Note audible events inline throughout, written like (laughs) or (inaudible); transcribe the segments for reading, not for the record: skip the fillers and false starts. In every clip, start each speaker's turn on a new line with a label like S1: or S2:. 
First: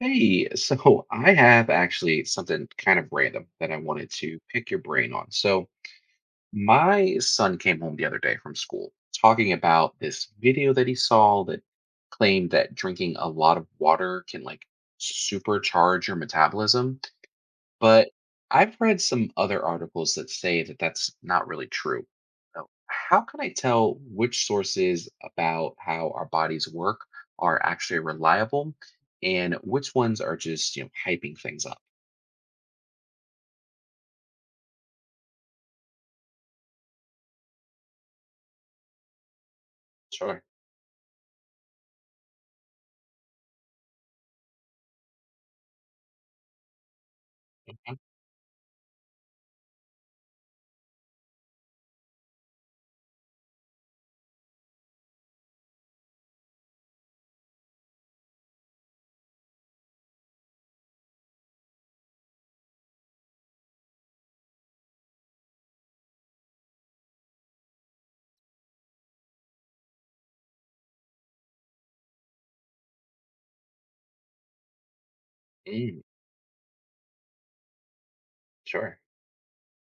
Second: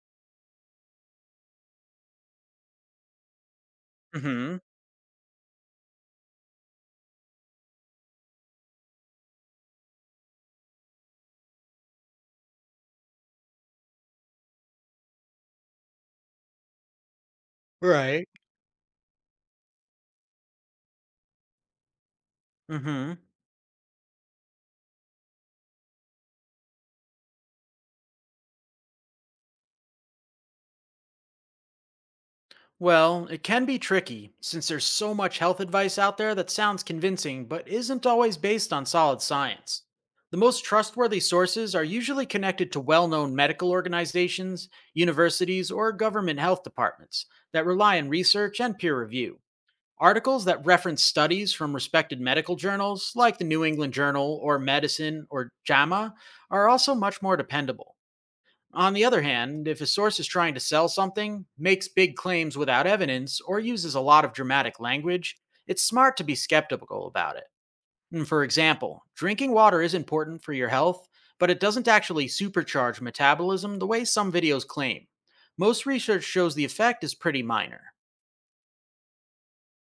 S1: Hey, so (laughs) I have actually something kind of random that I wanted to
S2: hmm
S1: pick your brain on. So, my son came home the other day from school talking about this video that he saw that claimed that drinking a lot of water can like supercharge your metabolism. But
S2: Right.
S1: I've read some other articles that say that that's not really true. So
S2: hmm
S1: how can I tell which sources about how our bodies work are actually reliable and which ones are just hyping things up?
S2: Well, it can be tricky since there's so much health advice out there that sounds convincing but isn't always based on solid science. The
S1: Sure.
S2: most trustworthy sources are usually connected to well known medical organizations, universities, or government health departments that
S1: Mhm.
S2: rely on research and peer review. Articles that reference studies from respected medical journals like the New England Journal or Medicine or JAMA are also much more dependable. On the other hand, if a source is trying to sell something, makes big claims without evidence, or uses a lot of dramatic language, it's smart to be skeptical about it. For example, drinking water is important for your health, but it doesn't actually supercharge metabolism the way some videos claim. Most
S1: Mm,
S2: research shows the effect is pretty minor.
S1: sure.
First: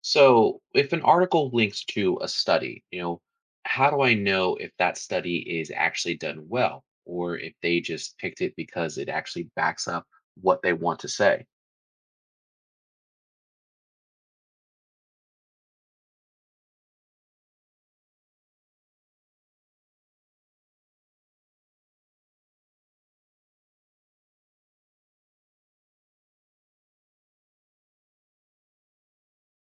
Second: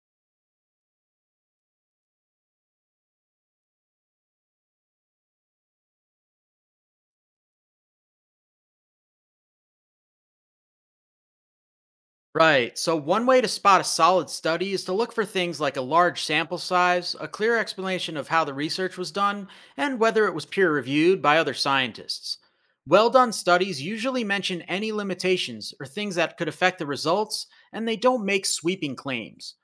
S1: So if an article links to a study how do I know if that study is actually done well or if they just picked it because it actually backs up what they want to say?
S2: Right. So, one way to spot a solid study is to look for things like a large sample size, a clear explanation of how the research was done, and whether it was peer reviewed by other scientists. Well done studies usually mention any limitations or things that could affect the results, and they don't make sweeping claims.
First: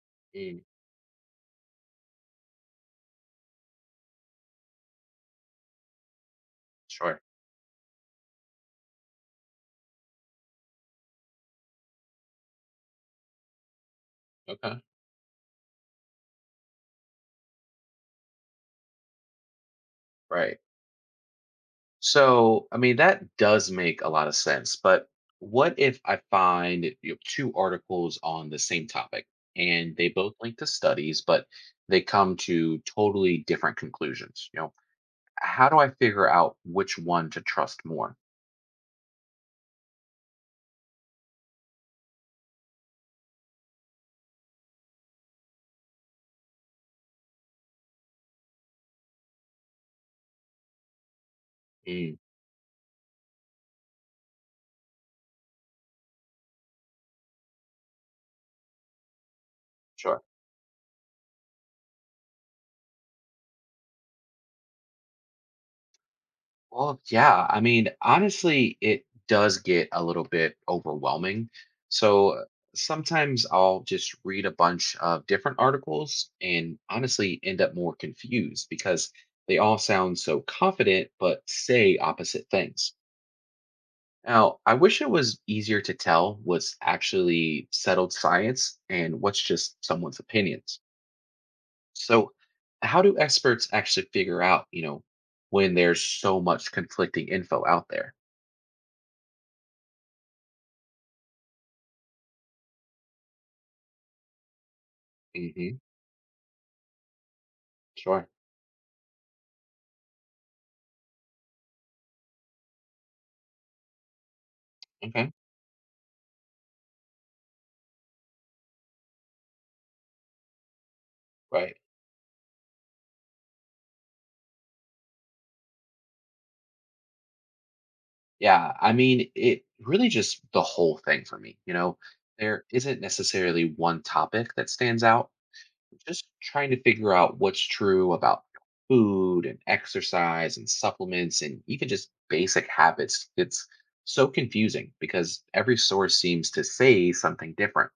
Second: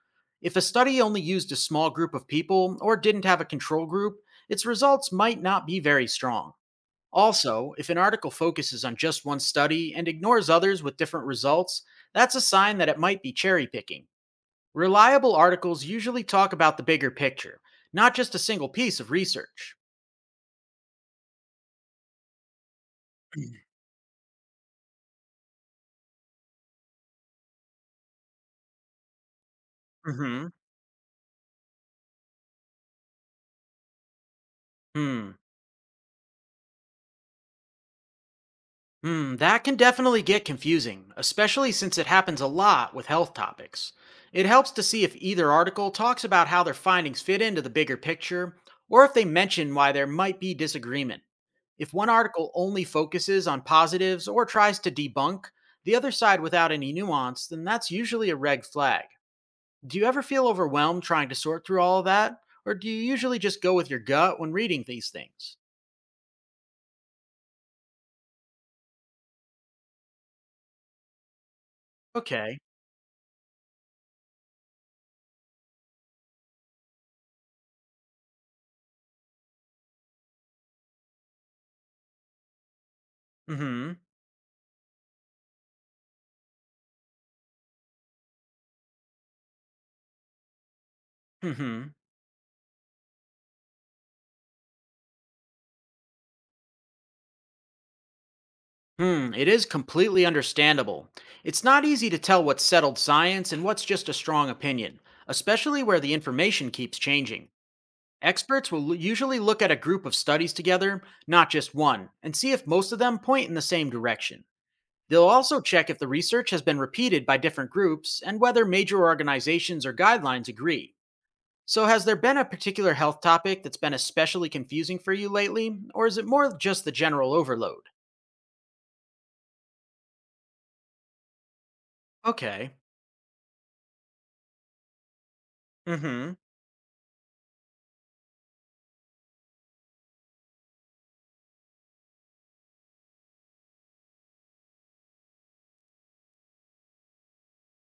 S2: If
S1: Mm,
S2: a study only used a small group of people or didn't have a control group, its results might not be very strong.
S1: sure.
S2: Also, if an article focuses on just one study and ignores others with different results, that's a sign that it might be cherry picking.
S1: Okay.
S2: Reliable articles usually talk about the bigger picture, not just a single piece of research.
S1: Right. So, I mean, that does make a lot of sense. But what if I find two articles on the same topic and they both
S2: hmm
S1: link to studies, but they come to totally different conclusions? You know,
S2: Hmm.
S1: how do I figure out which one to trust more?
S2: Hmm. That can definitely get confusing, especially since it happens a lot with health topics. It helps to see if either article talks about how their findings fit into the bigger picture, or if they mention why there might be disagreement. If one
S1: Mm,
S2: article only focuses on positives or tries to debunk the other side without any nuance, then that's usually a red flag. Do you
S1: sure.
S2: ever feel overwhelmed trying to sort through all of that? Or do you usually just go with your gut when reading these things?
S1: Well, yeah. I mean, honestly, it does get a little bit overwhelming. So
S2: Okay.
S1: sometimes I'll just read a bunch of different articles and honestly end up more confused because they all sound so confident but say opposite things.
S2: Mm-hmm.
S1: Now, I wish it was easier to tell what's actually settled science and what's just someone's opinions.
S2: Mm-hmm.
S1: So, how do experts actually figure out when there's so much conflicting info out there?
S2: It is completely understandable. It's not easy to tell what's settled science and what's just a strong opinion,
S1: Mhm.
S2: especially where the information keeps changing.
S1: Sure.
S2: Experts will usually look at a group of studies together, not just one, and see if most of them point in the same direction. They'll
S1: Okay.
S2: also check if the research has been repeated by different groups and whether major organizations or guidelines agree.
S1: Right.
S2: So, has there been a particular health topic that's been especially confusing for you lately, or is it more just the general overload?
S1: Yeah. I mean, it really just the whole thing for me. There
S2: Okay.
S1: isn't necessarily one topic that stands out.
S2: Mm
S1: Just
S2: hmm.
S1: trying to figure out what's true about food and exercise and supplements and even just basic habits. It's so confusing because every source seems to say something different.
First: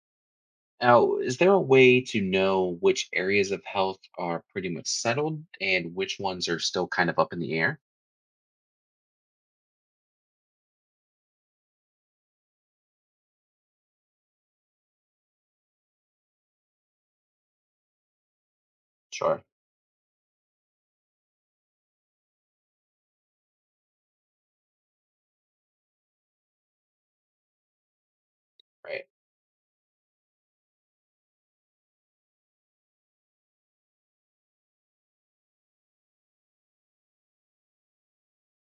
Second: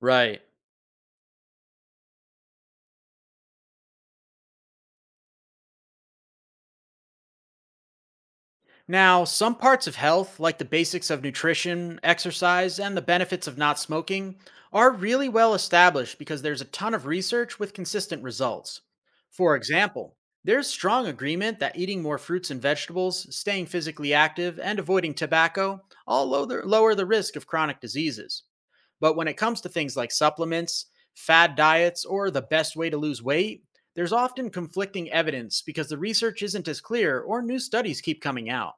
S2: Right.
S1: Now, is there a way to know which areas of health are pretty much settled and which ones are still kind of up in the air?
S2: Now, some parts of health, like the basics of nutrition, exercise, and the benefits of not smoking, are really well established because there's a ton of research with consistent results.
S1: Sure.
S2: For example, there's strong agreement that eating more fruits and vegetables, staying physically active, and avoiding tobacco all lower the risk of chronic diseases.
S1: Right.
S2: But when it comes to things like supplements, fad diets, or the best way to lose weight, there's often conflicting evidence because the research isn't as clear or new studies keep coming out.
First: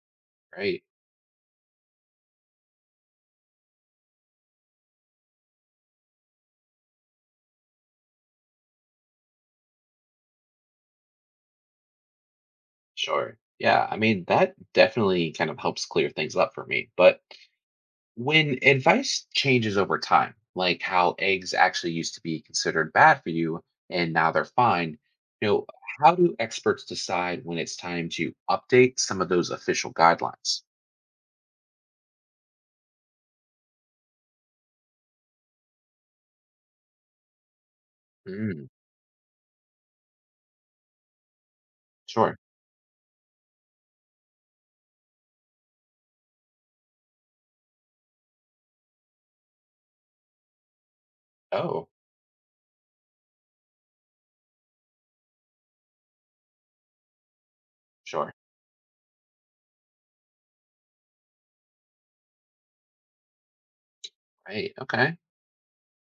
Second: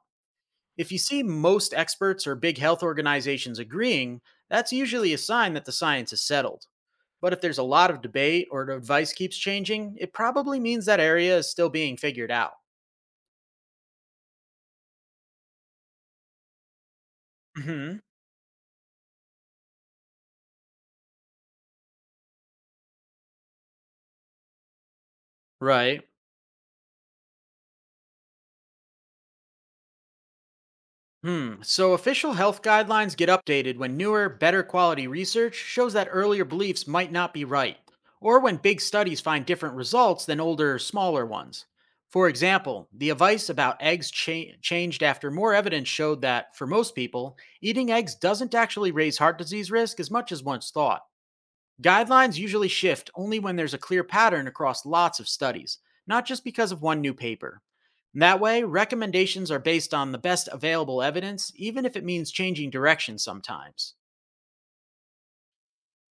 S1: Right.
S2: If you see most experts or big health organizations agreeing, that's usually a sign that the science is settled. But if there's a lot of debate or the advice keeps changing, it probably means that area is still being figured out.
S1: Sure. Yeah. I mean, that definitely kind of helps clear things up for me. But
S2: hmm
S1: when advice changes over time, like how eggs actually used to be considered bad for you and now they're fine, you know,
S2: Right.
S1: how do experts decide when it's time to update some of those official guidelines?
S2: Hmm. So official health guidelines get updated when newer, better quality research shows that earlier beliefs might not be right, or when
S1: Mm,
S2: big studies find different results than older, smaller ones. For
S1: sure.
S2: example, the advice about eggs changed after more evidence showed that, for most people, eating eggs doesn't actually raise heart disease risk as much as once thought.
S1: Oh,
S2: Guidelines usually shift only when there's a clear pattern across lots of studies, not just because of one new paper.
S1: sure.
S2: That way, recommendations are based on the best available evidence, even if it means changing direction sometimes.
S1: Right. Okay.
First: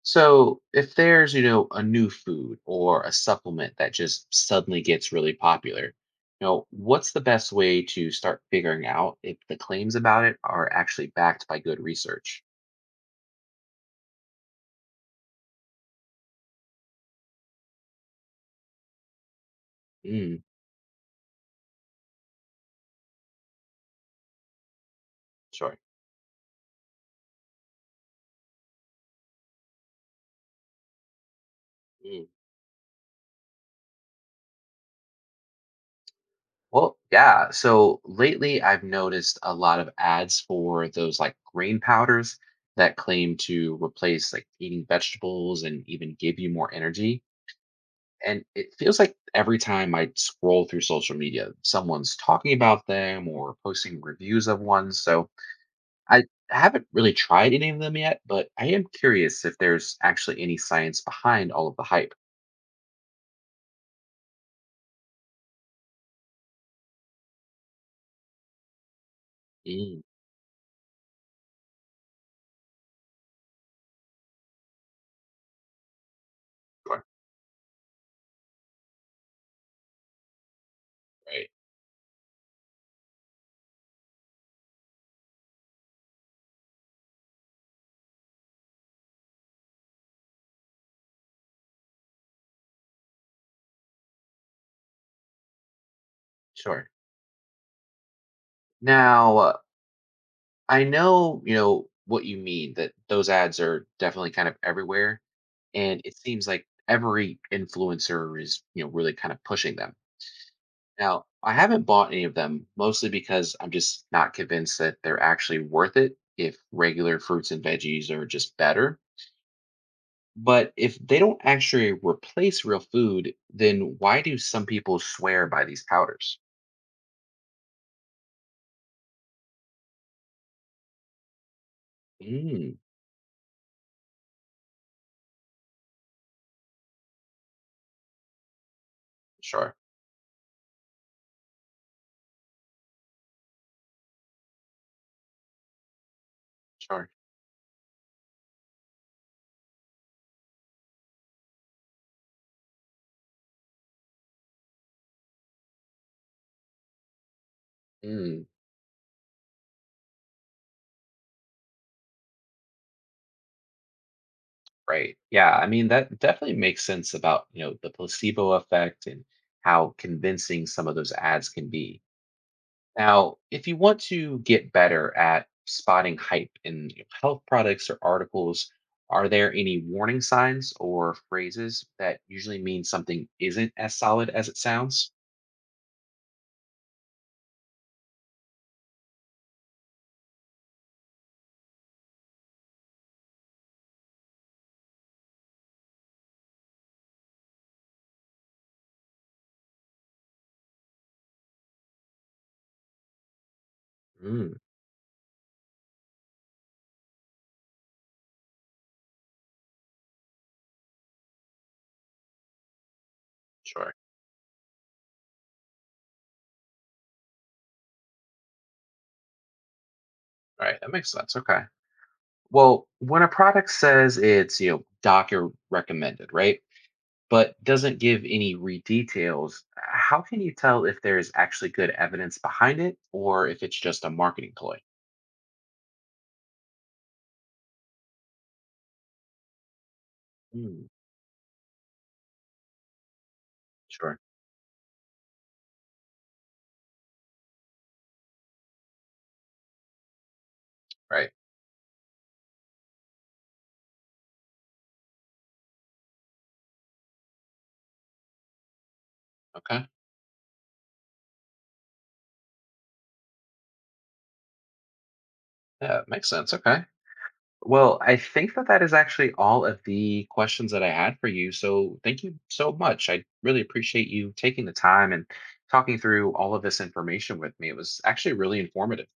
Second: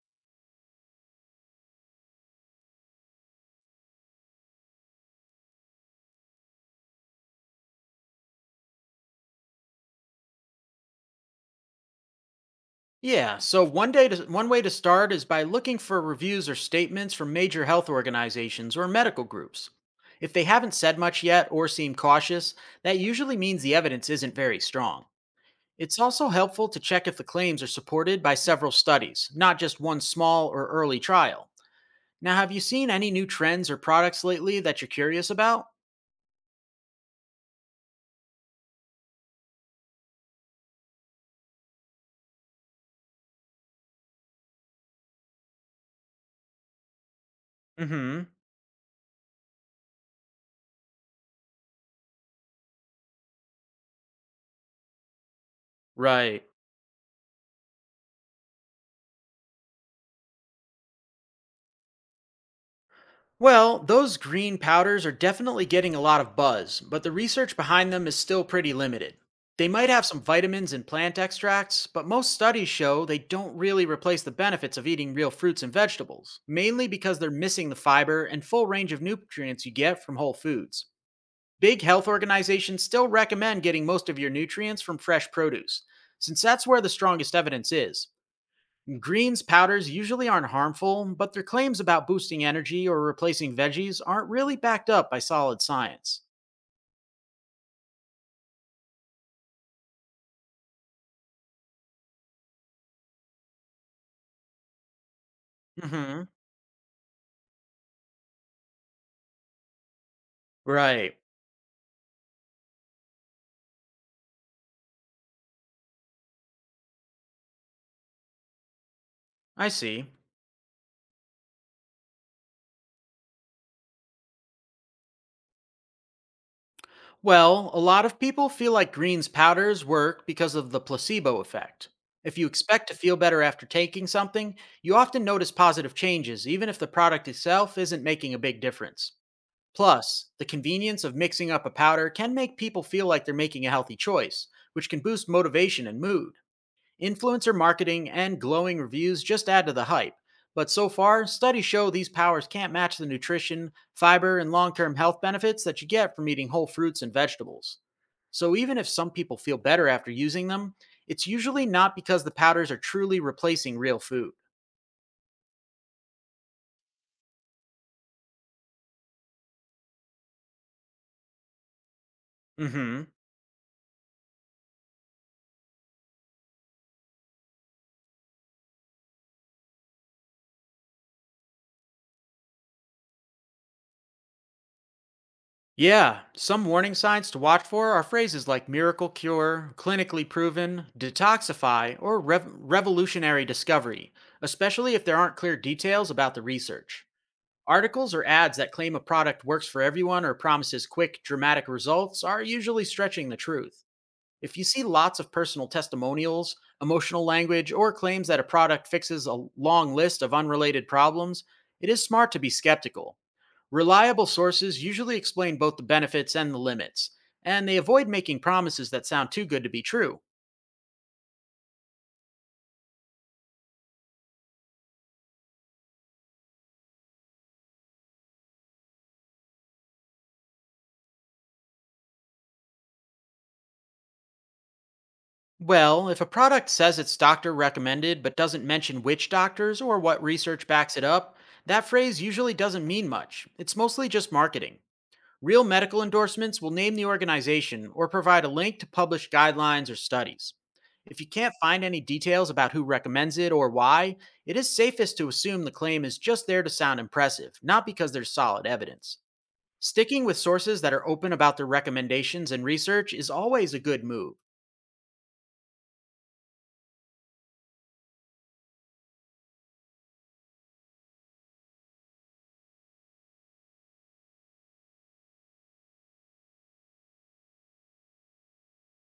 S1: So, if there's a new food or a supplement that just suddenly gets really popular what's the best way to start figuring out if the claims about it are actually backed by good research?
S2: Yeah, so one way to start is by looking for reviews or statements from major health organizations or medical groups. If
S1: Mm,
S2: they haven't said much yet or seem cautious, that usually means the evidence isn't very strong.
S1: sure.
S2: It's also helpful to check if the claims are supported by several studies, not just one small or early trial.
S1: Mm.
S2: Now, have you seen any new trends or products lately that you're curious about?
S1: Well, yeah. So lately I've noticed a lot of ads for those like grain powders that claim to replace like eating vegetables and even give you more energy.
S2: Hmm.
S1: And it feels like every time I scroll through social media, someone's talking about them or posting reviews of one. So I
S2: Right.
S1: haven't really tried any of them yet, but I am curious if there's actually any science behind all of the hype.
S2: Well, those green powders are definitely getting a lot of buzz, but the research behind them is still pretty limited. They might
S1: Mm,
S2: have some vitamins and plant extracts, but most studies show they don't really replace the benefits of eating real fruits and vegetables, mainly
S1: sure,
S2: because they're missing the fiber and full range of nutrients you get from whole foods.
S1: right,
S2: Big health organizations still recommend getting most of your nutrients from fresh produce, since that's where the strongest evidence is. Greens powders usually aren't harmful, but their claims about boosting energy or replacing veggies aren't really backed up by solid science.
S1: sure. Now I know you know what you mean that those ads are definitely kind of everywhere, and it
S2: hmm
S1: seems like every influencer is really kind of pushing them.
S2: Right.
S1: Now, I haven't bought any of them, mostly because I'm just not convinced that they're actually worth it if regular fruits and veggies are just better.
S2: I see.
S1: But if they don't actually replace real food, then why do some people swear by these powders?
S2: Well, a lot of people feel like greens powders work because of the placebo effect. If you
S1: Mm,
S2: expect to feel better after taking something, you often notice positive changes, even if the product itself isn't making a big difference.
S1: sure,
S2: Plus, the convenience of mixing up a powder can make people feel like they're making a healthy choice, which can boost motivation and mood.
S1: sure.
S2: Influencer marketing and glowing reviews just add to the hype, but so far, studies show these powders can't match the nutrition, fiber, and long term health benefits that you get from eating whole fruits and vegetables.
S1: Mm,
S2: So, even if some people feel better after using them, it's usually not because the powders are truly replacing real food.
S1: right. Yeah, I mean that definitely makes sense about the placebo effect and how convincing some of those ads can be.
S2: hmm.
S1: Now, if you want to get better at spotting hype in health products or articles, are there any warning signs or phrases that usually mean something isn't as solid as it sounds?
S2: Yeah, some warning signs to watch for are phrases like miracle cure, clinically proven, detoxify, or revolutionary discovery, especially if there aren't clear details about the research. Articles or ads that claim a product works for everyone or promises quick, dramatic results are usually stretching the truth.
S1: Mm,
S2: If you see lots of personal testimonials, emotional language, or claims that a product fixes a long list of unrelated problems, it is smart to be skeptical.
S1: sure.
S2: Reliable sources usually explain both the benefits and the limits, and they avoid making promises that sound too good to be true.
S1: All right, that makes sense. Okay. Well, when a product says it's doctor recommended, right? But doesn't give any re details. How can you tell if there's actually good evidence behind it or if it's just a marketing ploy?
S2: Well, if a product says it's doctor recommended but doesn't mention which doctors or what research
S1: Mm,
S2: backs it up, that phrase usually doesn't mean much. It's mostly
S1: sure.
S2: just marketing. Real medical endorsements will name the organization or provide a link to published guidelines or studies. If you
S1: Right.
S2: can't find any details about who recommends it or why, it is safest to assume the claim is just there to sound impressive, not because there's solid evidence.
S1: Okay.
S2: Sticking with sources that are open about their recommendations and research is always a good move.
S1: Yeah, it makes sense. Okay. Well, I think that that is actually all of the questions that I had for you. So thank you so much. I really appreciate you taking the time and talking through all of this information with me. It was actually really informative.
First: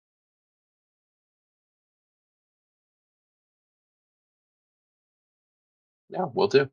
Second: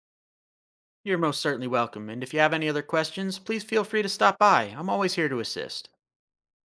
S2: You're most certainly welcome, and if you have any other questions, please feel free to stop by. I'm always here to assist.
S1: Yeah, we'll do.